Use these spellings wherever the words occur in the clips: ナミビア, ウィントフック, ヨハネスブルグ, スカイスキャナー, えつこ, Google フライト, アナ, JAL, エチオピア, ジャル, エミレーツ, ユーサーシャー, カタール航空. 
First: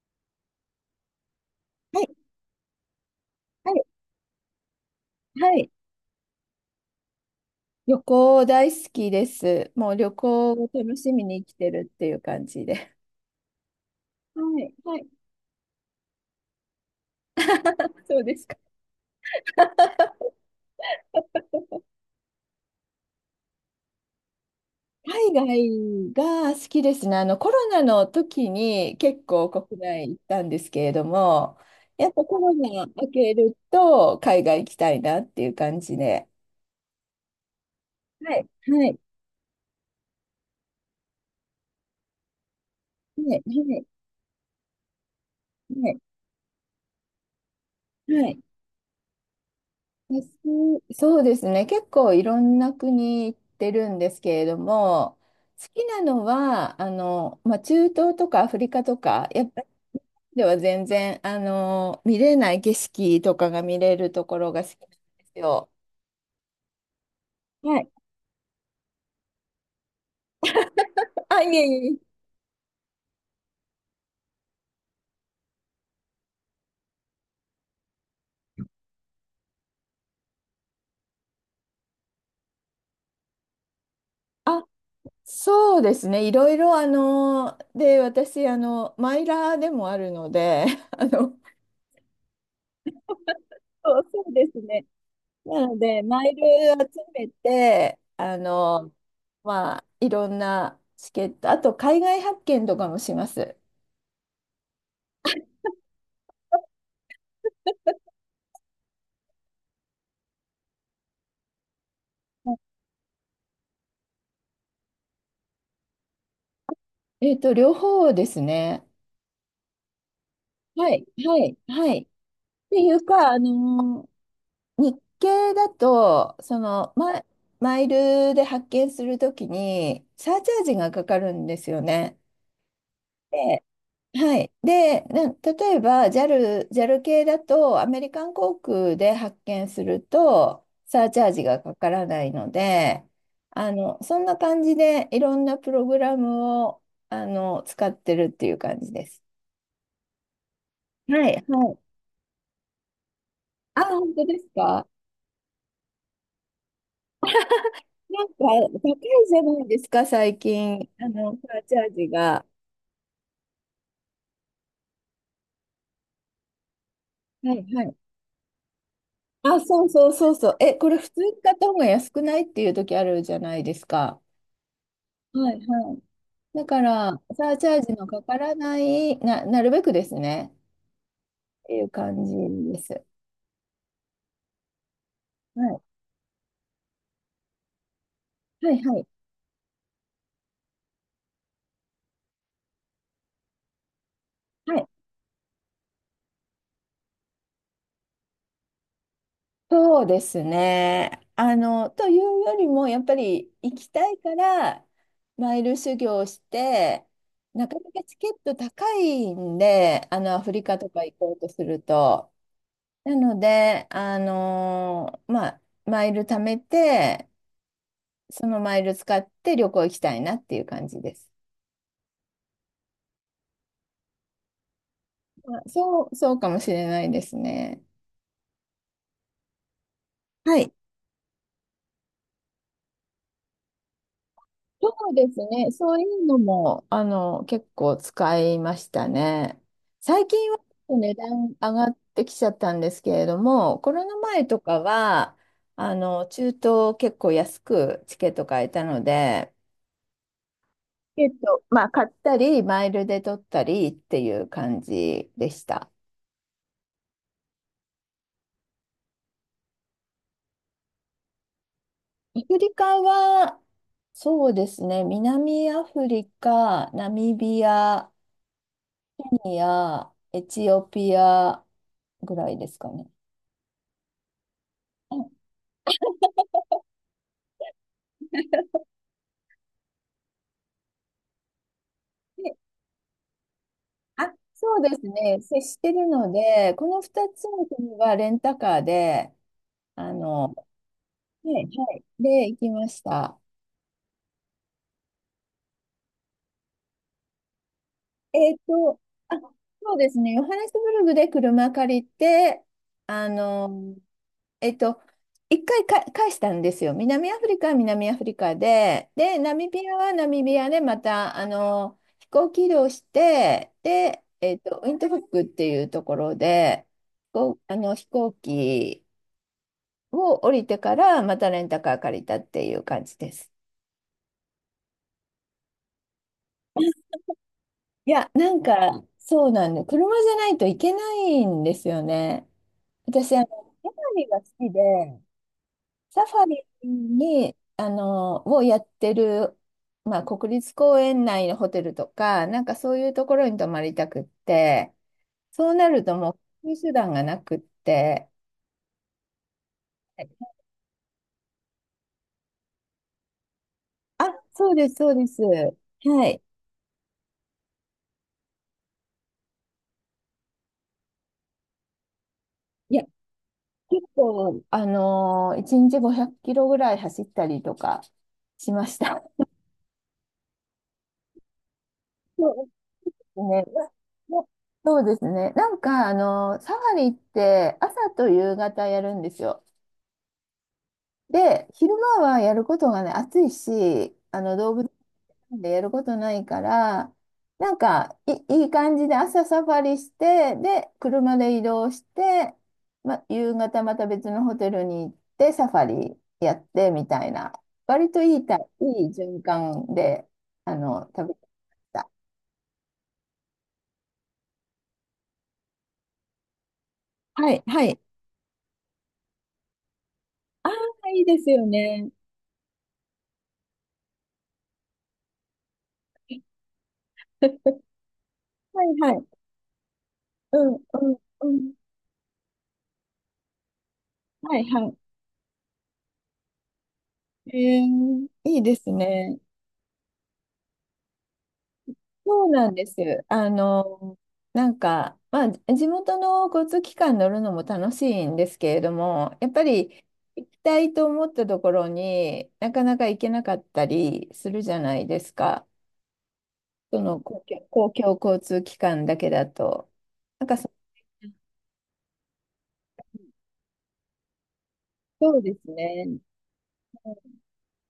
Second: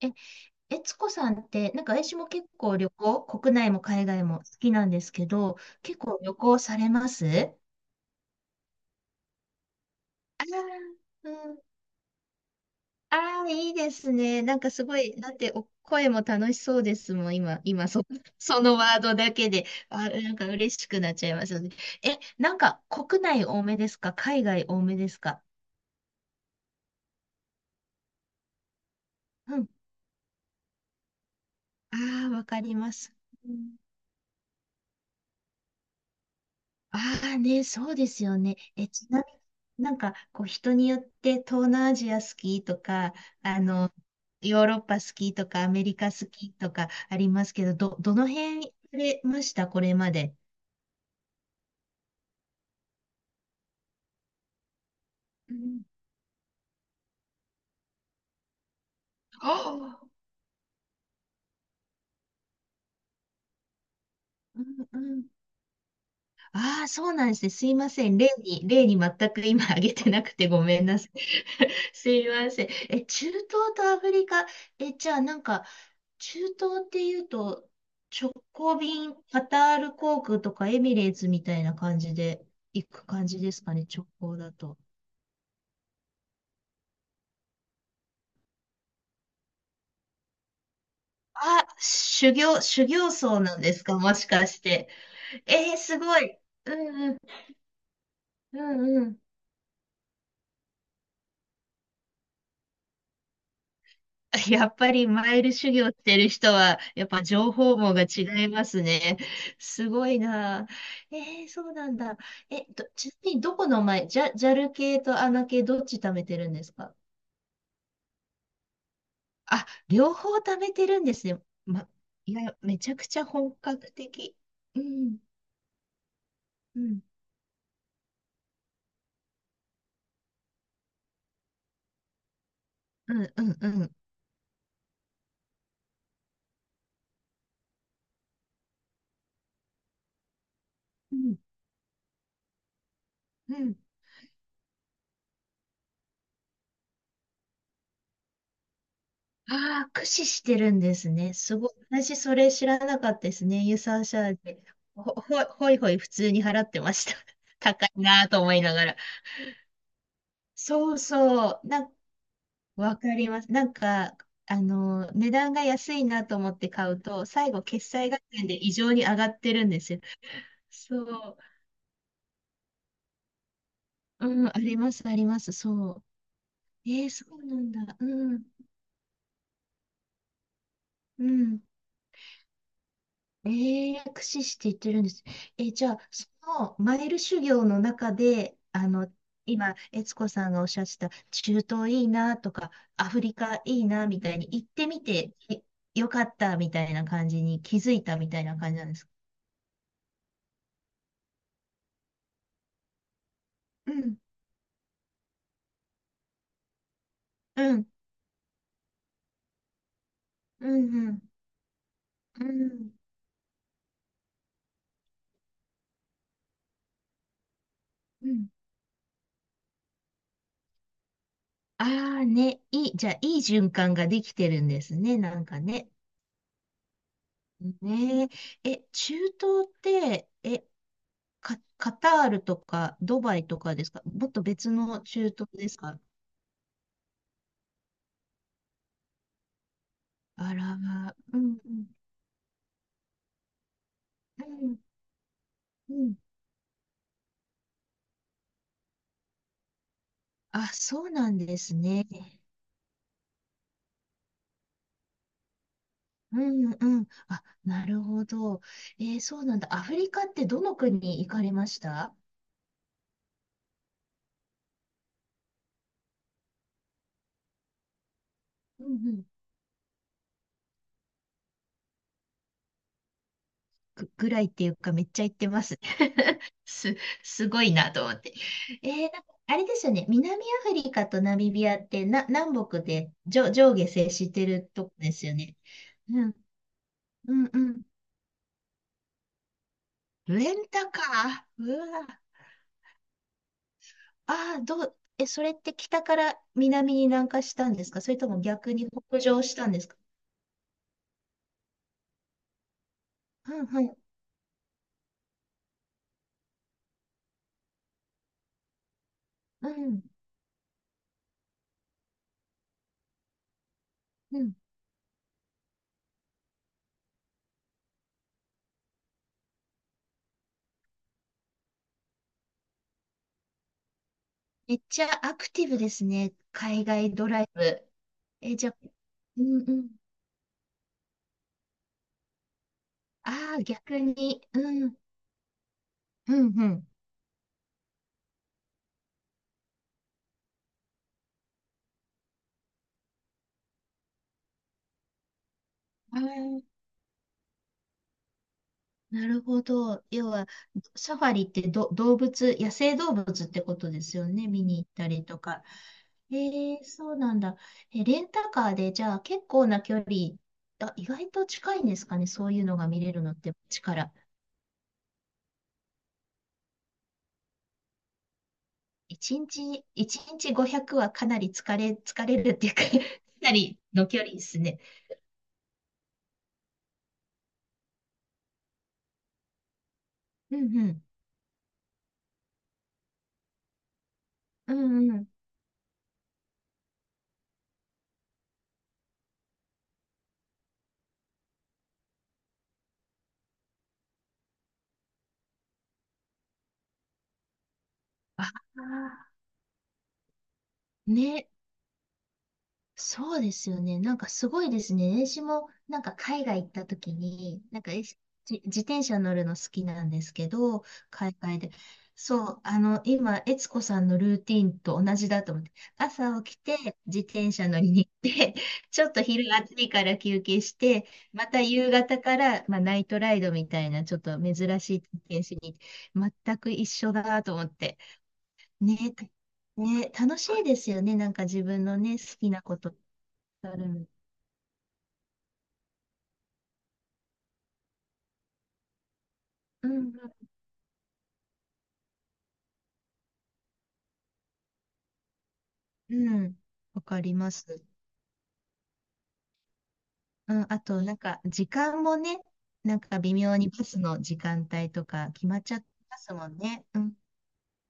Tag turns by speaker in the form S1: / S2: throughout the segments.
S1: え、えつこさんって、なんか
S2: は
S1: 私
S2: い、
S1: も結構旅行、国内
S2: は
S1: も
S2: い、
S1: 海外も好きなんですけ
S2: は
S1: ど、
S2: い。
S1: 結構旅行されます？
S2: 旅行大好きです。もう旅
S1: あ
S2: 行を楽しみ
S1: あ
S2: に
S1: ー、
S2: 生
S1: う
S2: き
S1: ん。
S2: てるっていう感じで。
S1: ああ、いいです
S2: は
S1: ね。なんか
S2: い、
S1: すご
S2: はい。
S1: い、だってお声も楽しそうですもん、今、
S2: そう ですか。
S1: そのワードだけで、なんか嬉しくなっちゃいますよね。なんか国内多めですか？海外多めです
S2: 海
S1: か？
S2: 外が好きですね。コロナの時に結構
S1: うん。
S2: 国内行ったんですけれども、やっぱ
S1: ああ、
S2: コ
S1: わ
S2: ロ
S1: かり
S2: ナ
S1: ま
S2: 明
S1: す。
S2: けると海外行きたいなっていう感じで。
S1: ああね、そうです
S2: は
S1: よ
S2: い、
S1: ね。
S2: はい、
S1: ちなみになんか、こう、人によって東南アジア好きとか、
S2: はい、
S1: あ
S2: はい、
S1: の、ヨーロッパ好きとか、アメ
S2: は
S1: リ
S2: い。
S1: カ好きとかありますけど、ど
S2: は
S1: の
S2: い。
S1: 辺行かれましたこれまで？
S2: 私、そうですね。結構いろんな国行ってるんですけれども、
S1: う
S2: 好
S1: ん。
S2: きなのは、まあ、中東とかアフリカとか、やっぱり
S1: ああ、
S2: では全然、見れない景色とかが見れるところ
S1: う
S2: が好きな
S1: ん
S2: ん
S1: う
S2: で
S1: ん。
S2: すよ。
S1: ああ、そうなんですね。すい
S2: は
S1: ま
S2: い。
S1: せん。例に全く今挙げてなくてごめんなさい。
S2: あ、いえ いえい
S1: す
S2: え。
S1: いません。中東とアフリカ、え、じゃあなんか、中東っていうと、直行便、カタール航空とかエミレーツみたいな感じで行く感じですかね、直行だ
S2: あ、
S1: と。
S2: そうですね。いろいろ、で、私、マイラーでもあるので、あの、
S1: あ、修行僧なんです
S2: そ
S1: か、
S2: う、
S1: も
S2: そ
S1: し
S2: うで
S1: か
S2: す
S1: し
S2: ね。
S1: て？
S2: な
S1: えー
S2: の
S1: す
S2: で、
S1: ご
S2: マイ
S1: い。
S2: ル
S1: う
S2: 集
S1: んうん、
S2: めて、
S1: うんうん。
S2: まあ、いろんなチケット、あと海外発見とかもします。
S1: やっぱりマイル修行してる人は、やっぱ情報網が違いますね。すごいな。えー、そうなんだ。ちなみにどこのマイ、ジャ、ジャル系とアナ系どっち貯めてるんですか？
S2: 両方ですね。
S1: あ、両方貯めて
S2: は
S1: るん
S2: い、
S1: です
S2: は
S1: ね。
S2: い、
S1: ま、
S2: はい。っ
S1: いや、め
S2: て
S1: ち
S2: い
S1: ゃ
S2: う
S1: くちゃ
S2: か、
S1: 本格的。う
S2: 日
S1: ん、
S2: 系だと、
S1: うん、
S2: マイルで発見するときに、サーチャージがかかるんですよね。
S1: うん、うん、
S2: で、
S1: うん、
S2: はい。で、例えば JAL、ジャル系だとアメリカン航空で発券するとサー
S1: う
S2: チャー
S1: ん、
S2: ジがかからないので、
S1: うん。
S2: そんな感じでいろんなプログラムを使ってるっていう感じです。
S1: ああ、駆使してるんです
S2: は
S1: ね。
S2: い、
S1: す
S2: は
S1: ごい。
S2: い。
S1: 私、それ知らなかったですね。ユー
S2: あ、
S1: サー
S2: 本
S1: シ
S2: 当
S1: ャ
S2: で
S1: ー
S2: す
S1: で。
S2: か。
S1: ほいほい普通に払ってました。高い
S2: な
S1: な
S2: ん
S1: ぁ
S2: か
S1: と思いなが
S2: 高
S1: ら。
S2: いじゃないですか、最近。
S1: そうそ
S2: サ
S1: う。
S2: ーチャージが。
S1: わかります。なんか、値段が安いなと思って買うと、最
S2: は
S1: 後、
S2: い、は
S1: 決
S2: い。
S1: 済合戦で異常に上がって
S2: あ、
S1: るんで
S2: そう
S1: すよ。
S2: そうそうそう。これ
S1: そ
S2: 普通に
S1: う。
S2: 買った方が安くないっていう時あるじゃないですか。
S1: うん、あります、ありま
S2: は
S1: す。
S2: い
S1: そ
S2: はい。
S1: う。
S2: だか
S1: えー、
S2: ら、
S1: そう
S2: サー
S1: な
S2: チ
S1: ん
S2: ャージ
S1: だ。
S2: のか
S1: う
S2: か
S1: ん、
S2: らない、なるべくですね、
S1: うん。
S2: っていう感じです。
S1: ええ駆使していってるんです。
S2: はい、
S1: じゃあ、そのマイル修行の中で、
S2: はい、はい、
S1: 今、悦子さんがおっしゃってた、中東いいなとか、アフリカいいなみたいに行っ
S2: はい。
S1: てみて、えよかったみたいな感じに気づいたみたいな感じなんですか？
S2: そうですね。というよりも、やっぱり行き
S1: う
S2: た
S1: ん、
S2: いから、マイル修行して、な
S1: う
S2: か
S1: ん、
S2: なかチケット高いんで、アフリ
S1: う
S2: カとか
S1: ん、う
S2: 行
S1: ん、
S2: こうとすると。
S1: うん、
S2: なので、まあ、マイル貯めて、
S1: う
S2: そ
S1: ん。
S2: のマイル使って旅行行きたいなっていう感じです。
S1: ああね、いい、じゃあ、いい循環ができてるんですね、なんか
S2: あ、
S1: ね。
S2: そうかもしれないですね。
S1: ねえ、中東って、
S2: はい。
S1: カタールとかドバイとかですか？もっと別
S2: そ
S1: の
S2: うで
S1: 中
S2: す
S1: 東で
S2: ね。
S1: す
S2: そ
S1: か？
S2: ういうのも、結構使いましたね。最近
S1: あ
S2: はちょっ
S1: ら
S2: と
S1: ま
S2: 値
S1: あ、う
S2: 段
S1: んう
S2: 上が
S1: ん、
S2: ってきちゃったんですけれども、コロナ
S1: う
S2: 前と
S1: ん
S2: かは、
S1: うん。
S2: 中東結構安くチケット買えたので、
S1: あ、そう
S2: チケッ
S1: なんで
S2: ト、
S1: す
S2: まあ、買
S1: ね。
S2: ったり、マイルで取ったりっていう感じでした。
S1: うんうん。あ、なるほど。えーそうなんだ。アフリカってどの国に行かれました？
S2: アフリカは、そうですね、南アフリカ、ナミビア、
S1: うんうん。
S2: エチオピアぐらいですかね。
S1: ぐらいっていうかめっ
S2: う
S1: ちゃ
S2: ん。
S1: 行ってます。す、すごいなと思って。えー、なんかあれですよね。南アフリカとナミビアって
S2: で、
S1: 南北で上下接
S2: あ、
S1: してる
S2: そう
S1: とこ
S2: です
S1: ですよ
S2: ね。
S1: ね。
S2: 接してるので、この2
S1: う
S2: つ
S1: んう
S2: の
S1: ん。
S2: 国はレンタカーで、
S1: レ
S2: は
S1: ンタカ
S2: い、は
S1: ー。う
S2: い、
S1: わ。
S2: で、行きました。
S1: ああ、どう、え、それって北から南に南下したんですか？それとも
S2: えっ
S1: 逆に
S2: と、
S1: 北
S2: あ、
S1: 上したんです
S2: そ
S1: か？
S2: うですね。ヨハネスブルグで車借りて、あ
S1: うんは
S2: の、
S1: い。
S2: えっと、一回か返したんですよ。南アフリカは南アフリカで、で、ナ
S1: う
S2: ミビア
S1: ん。
S2: はナミビアで、また、飛行機移動して、で、
S1: うん。
S2: ウィントフックっていうところで、こう、飛行機を降りてから、またレンタカー借りたっていう感じです。
S1: めっちゃアクティブですね。海外ドライブ。
S2: いや、な
S1: え、
S2: ん
S1: じゃあ、
S2: か、
S1: う
S2: そう
S1: ん
S2: な
S1: う
S2: んで、
S1: ん。
S2: 車じゃないといけないんですよね。私、
S1: ああ、
S2: ギャラ
S1: 逆
S2: リーが
S1: に。
S2: 好
S1: う
S2: き
S1: ん。
S2: で、サフ
S1: う
S2: ァ
S1: ん
S2: リ
S1: うん。
S2: に、をやってる、まあ、国立公園内のホテルとか、なんかそういうところに泊まりたくって、そうなると
S1: あ
S2: もう、こ
S1: ー
S2: ういう手段がなくって、
S1: なるほど。要は、サファリってど、動物、野生動物ってことです
S2: あ、
S1: よね。見
S2: そう
S1: に行
S2: で
S1: っ
S2: す、
S1: た
S2: そう
S1: り
S2: で
S1: と
S2: す。
S1: か。
S2: はい。
S1: ええそうなんだ。レンタカーで、じゃあ結構な距離、あ、意外と近いんですかね、そういうのが
S2: い
S1: 見
S2: や、
S1: れるのって、
S2: 結
S1: 力。
S2: 構、1日500キロぐらい走ったりとかしました。
S1: 1日、一日500はかなり疲れ、疲れるっていうか か
S2: そう
S1: な
S2: ですね。
S1: りの距離で
S2: ま
S1: すね。
S2: そうですね。なんか、サファリって朝と夕方やるんですよ。
S1: うんうん。
S2: で、昼間はやることがね、暑いし、動
S1: う
S2: 物
S1: んうん。
S2: 園でやることないから、なんかいい感じで朝サファリして、で、車で移動して、ま、夕方また別のホテルに行ってサファリやってみたいな、割とい
S1: あ
S2: いたいい
S1: あ、
S2: 循環で、食べて
S1: ね、
S2: た。
S1: そうですよね。なんかすごいですね。私もなんか海外行った時
S2: はい、
S1: に、なん
S2: は
S1: か
S2: い。
S1: えしじ自転車乗るの好きなんですけ
S2: あ
S1: ど、
S2: あ、いい
S1: 海
S2: です
S1: 外
S2: よ
S1: で。
S2: ね。
S1: そう、今、悦子さんのルーティンと同じだと思って、朝起きて自転車乗 りに行って、
S2: は い、
S1: ちょ
S2: は
S1: っと
S2: い。
S1: 昼暑いから休
S2: う
S1: 憩し
S2: ん、
S1: て、
S2: うん、
S1: ま
S2: う
S1: た
S2: ん。
S1: 夕方から、まあ、ナイトライドみたいなちょっと
S2: はい、
S1: 珍
S2: は
S1: し
S2: い。
S1: い体験しに行って、全く一緒だと
S2: え
S1: 思って。
S2: ー、いいです
S1: ね、
S2: ね。
S1: ね、楽しいですよね。なんか自分のね、好
S2: そう
S1: きな
S2: なん
S1: こ
S2: で
S1: と。
S2: す。
S1: ある。
S2: なんか、まあ、地元の交通機関乗るのも楽しいんですけれども、やっぱ
S1: う
S2: り
S1: ん、
S2: 行きたいと思ったところになかなか行けなかったりするじゃないですか。
S1: うん。
S2: そ
S1: わ
S2: の
S1: かります。
S2: 公共交通機関だけだと。なん
S1: う
S2: か
S1: ん、あと、なんか、時間もね、なんか微妙にバスの時間帯とか
S2: そう
S1: 決
S2: で
S1: まっ
S2: す
S1: ちゃって
S2: ね。
S1: ますもんね。うん。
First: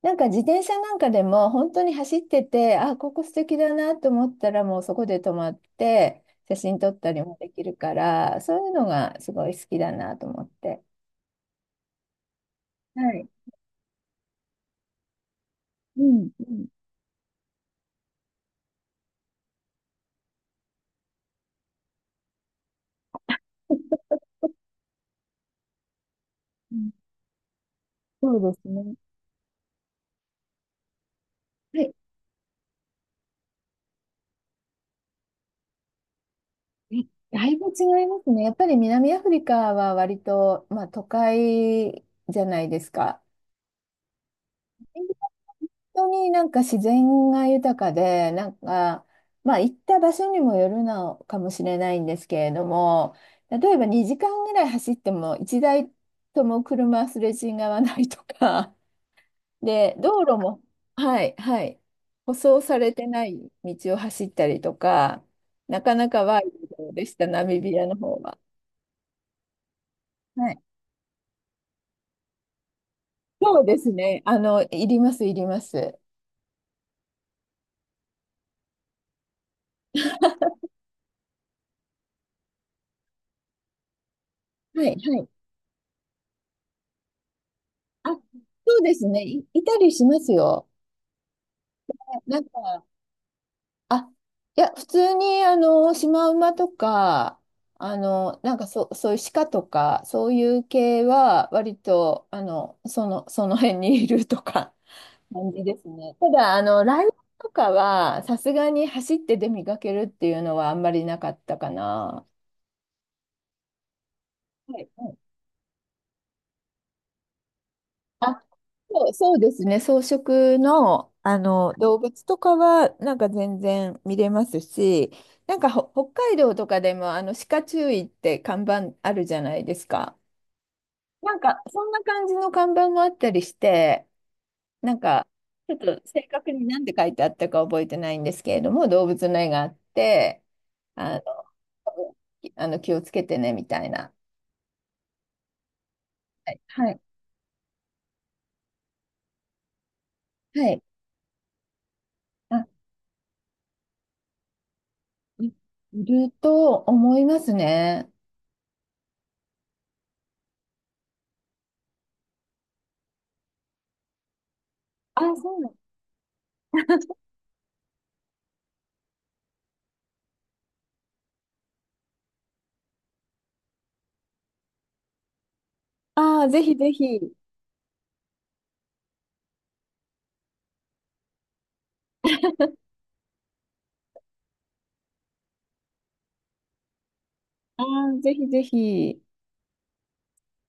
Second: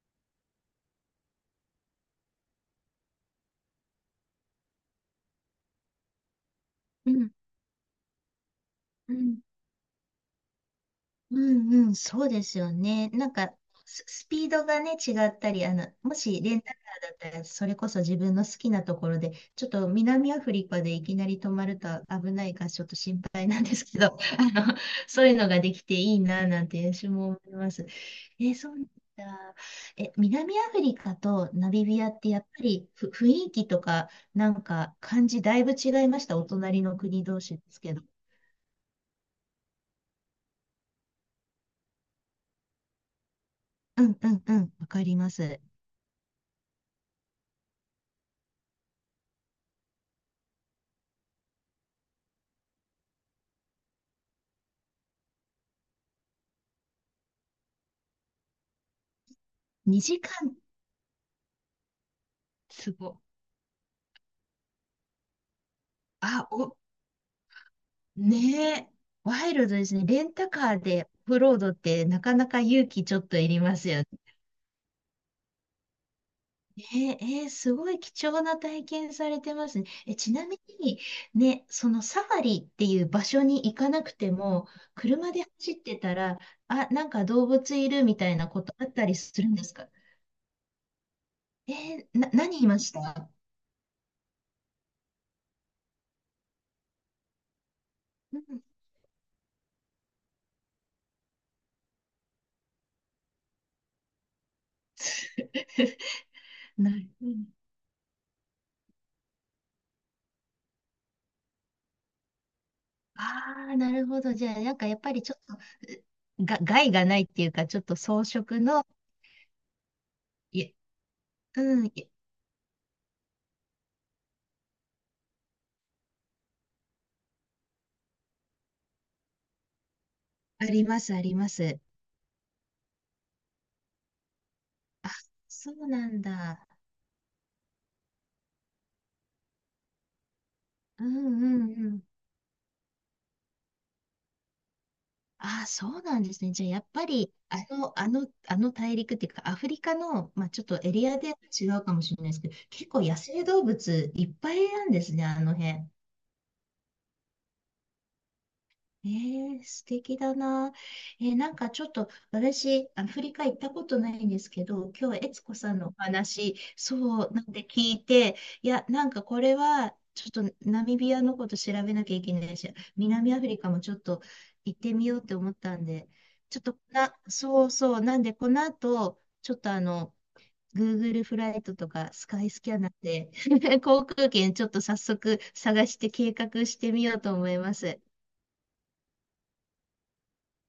S2: なんか自転車なんかでも本当に走ってて、あ、ここ素敵だなと思ったらもうそこで止まって写真撮っ
S1: う
S2: たり
S1: ん、
S2: もできるから、そういうの
S1: う
S2: がす
S1: ん。
S2: ごい好きだなと思って。
S1: うんうん、そうですよね。
S2: は
S1: な
S2: い。
S1: んか、スピードがね、違ったり、
S2: う
S1: も
S2: ん、
S1: し
S2: う
S1: レン
S2: ん、
S1: タカーだったら、それこそ自分の好きなところで、ちょっと南アフリカでいきなり止まると危ないから、ちょっと心配なんですけど、そういうのができていいな、なん
S2: うん。
S1: て私も思います。
S2: そう
S1: え、
S2: です
S1: そうなん
S2: ね。
S1: だ。南アフリカとナ
S2: は
S1: ミ
S2: い。
S1: ビアって、やっぱり雰囲気とか、なんか、感じ、だいぶ違いました？お隣の
S2: え
S1: 国同
S2: だい
S1: 士で
S2: ぶ
S1: すけ
S2: 違
S1: ど。
S2: いますね。やっぱり南アフリカは割と、まあ、都会じゃないですか。
S1: うんうんうん、わか
S2: 本
S1: ります。
S2: 当になんか自然が豊かで、なんか、まあ行った場所にもよるのかもしれないんですけれども、例えば2時間ぐらい走っても1台とも車すれ違わないとか、で、
S1: 2
S2: 道路
S1: 時間
S2: も、はい、はい、舗装さ
S1: す
S2: れて
S1: ご。
S2: ない道を走ったりとか、なかなかワイ
S1: あ、
S2: ル
S1: お、
S2: ドでした、ナミビアの方は。
S1: ねえ。ワイルドですね。レンタ
S2: はい。
S1: カーでオフロードってなかなか勇気ちょっとい
S2: そ
S1: り
S2: う
S1: ま
S2: で
S1: す
S2: す
S1: よね。
S2: ね。いります、いります。
S1: ねえ、えーすごい貴重な体験されてますね。ちなみに、ね、そのサファリっていう場所に行かなくても、
S2: はい、はい。
S1: 車で走ってたら、あ、なんか動物いる
S2: あ、
S1: みたいなこと
S2: そう
S1: あっ
S2: で
S1: た
S2: す
S1: り
S2: ね。
S1: するん
S2: い
S1: です
S2: た
S1: か？
S2: りしますよ。
S1: えーな、
S2: なん
S1: 何いま
S2: か、
S1: した？
S2: あ、いや、普通に、シマウマとか、
S1: うん。
S2: なんかそういう鹿とか、そういう系は、割と、その辺にいるとか。感じですね。ただ、
S1: な
S2: ライブ
S1: い。
S2: とかは、さすがに走って出見かけるっていうのはあんまりなかったかな。
S1: ああ、なるほど。じゃあ、なん
S2: は
S1: か
S2: い
S1: やっ
S2: は
S1: ぱ
S2: い。
S1: りちょっと、害がないっていうか、ちょっと装
S2: あ、
S1: 飾の、
S2: そうですね。草食
S1: い、
S2: の、
S1: うん、
S2: 動
S1: い
S2: 物とかはなんか全然見れますし、なんか北海道とかでも鹿注意って看板あるじゃないですか。
S1: あります、あ
S2: な
S1: り
S2: ん
S1: ま
S2: か
S1: す。
S2: そんな感じの看板もあったりして、なんか、
S1: そ
S2: ちょっ
S1: う
S2: と
S1: なん
S2: 正確に
S1: だ。
S2: 何て書いてあったか覚えてないんですけれども、動物の絵があって、
S1: う
S2: あ
S1: ん
S2: の、
S1: うんうん。
S2: 気をつけてね、みたいな。
S1: ああ、そうなんです
S2: は
S1: ね。
S2: い。
S1: じゃあ、やっ
S2: はい。
S1: ぱり、あの大陸っていうか、アフリカの、まあ、ち
S2: は
S1: ょっと
S2: い。
S1: エリアで違うかもしれないですけど、
S2: あ、
S1: 結構野生動物いっぱいなんですね、あ
S2: い
S1: の辺。
S2: いると思いますね。
S1: えー、素敵だな。えーなんかちょっと私、アフリカ行ったことないんですけど、今
S2: あ、
S1: 日、悦子
S2: そうな
S1: さ
S2: の。
S1: んのお話、そうなんで聞いて、いや、なんかこれは、ちょっとナミビアのこと調べなきゃいけないし、南アフリカもちょっと行ってみようって思ったんで、
S2: ああ、
S1: ちょ
S2: ぜ
S1: っ
S2: ひ
S1: と
S2: ぜ
S1: な、
S2: ひ。
S1: そうそう、なんでこの後、ちょっとGoogle フライトとかスカイスキャナーで 航空券ちょっと早速探して計画してみようと思いま
S2: あ
S1: す。
S2: あ、ぜひぜひ。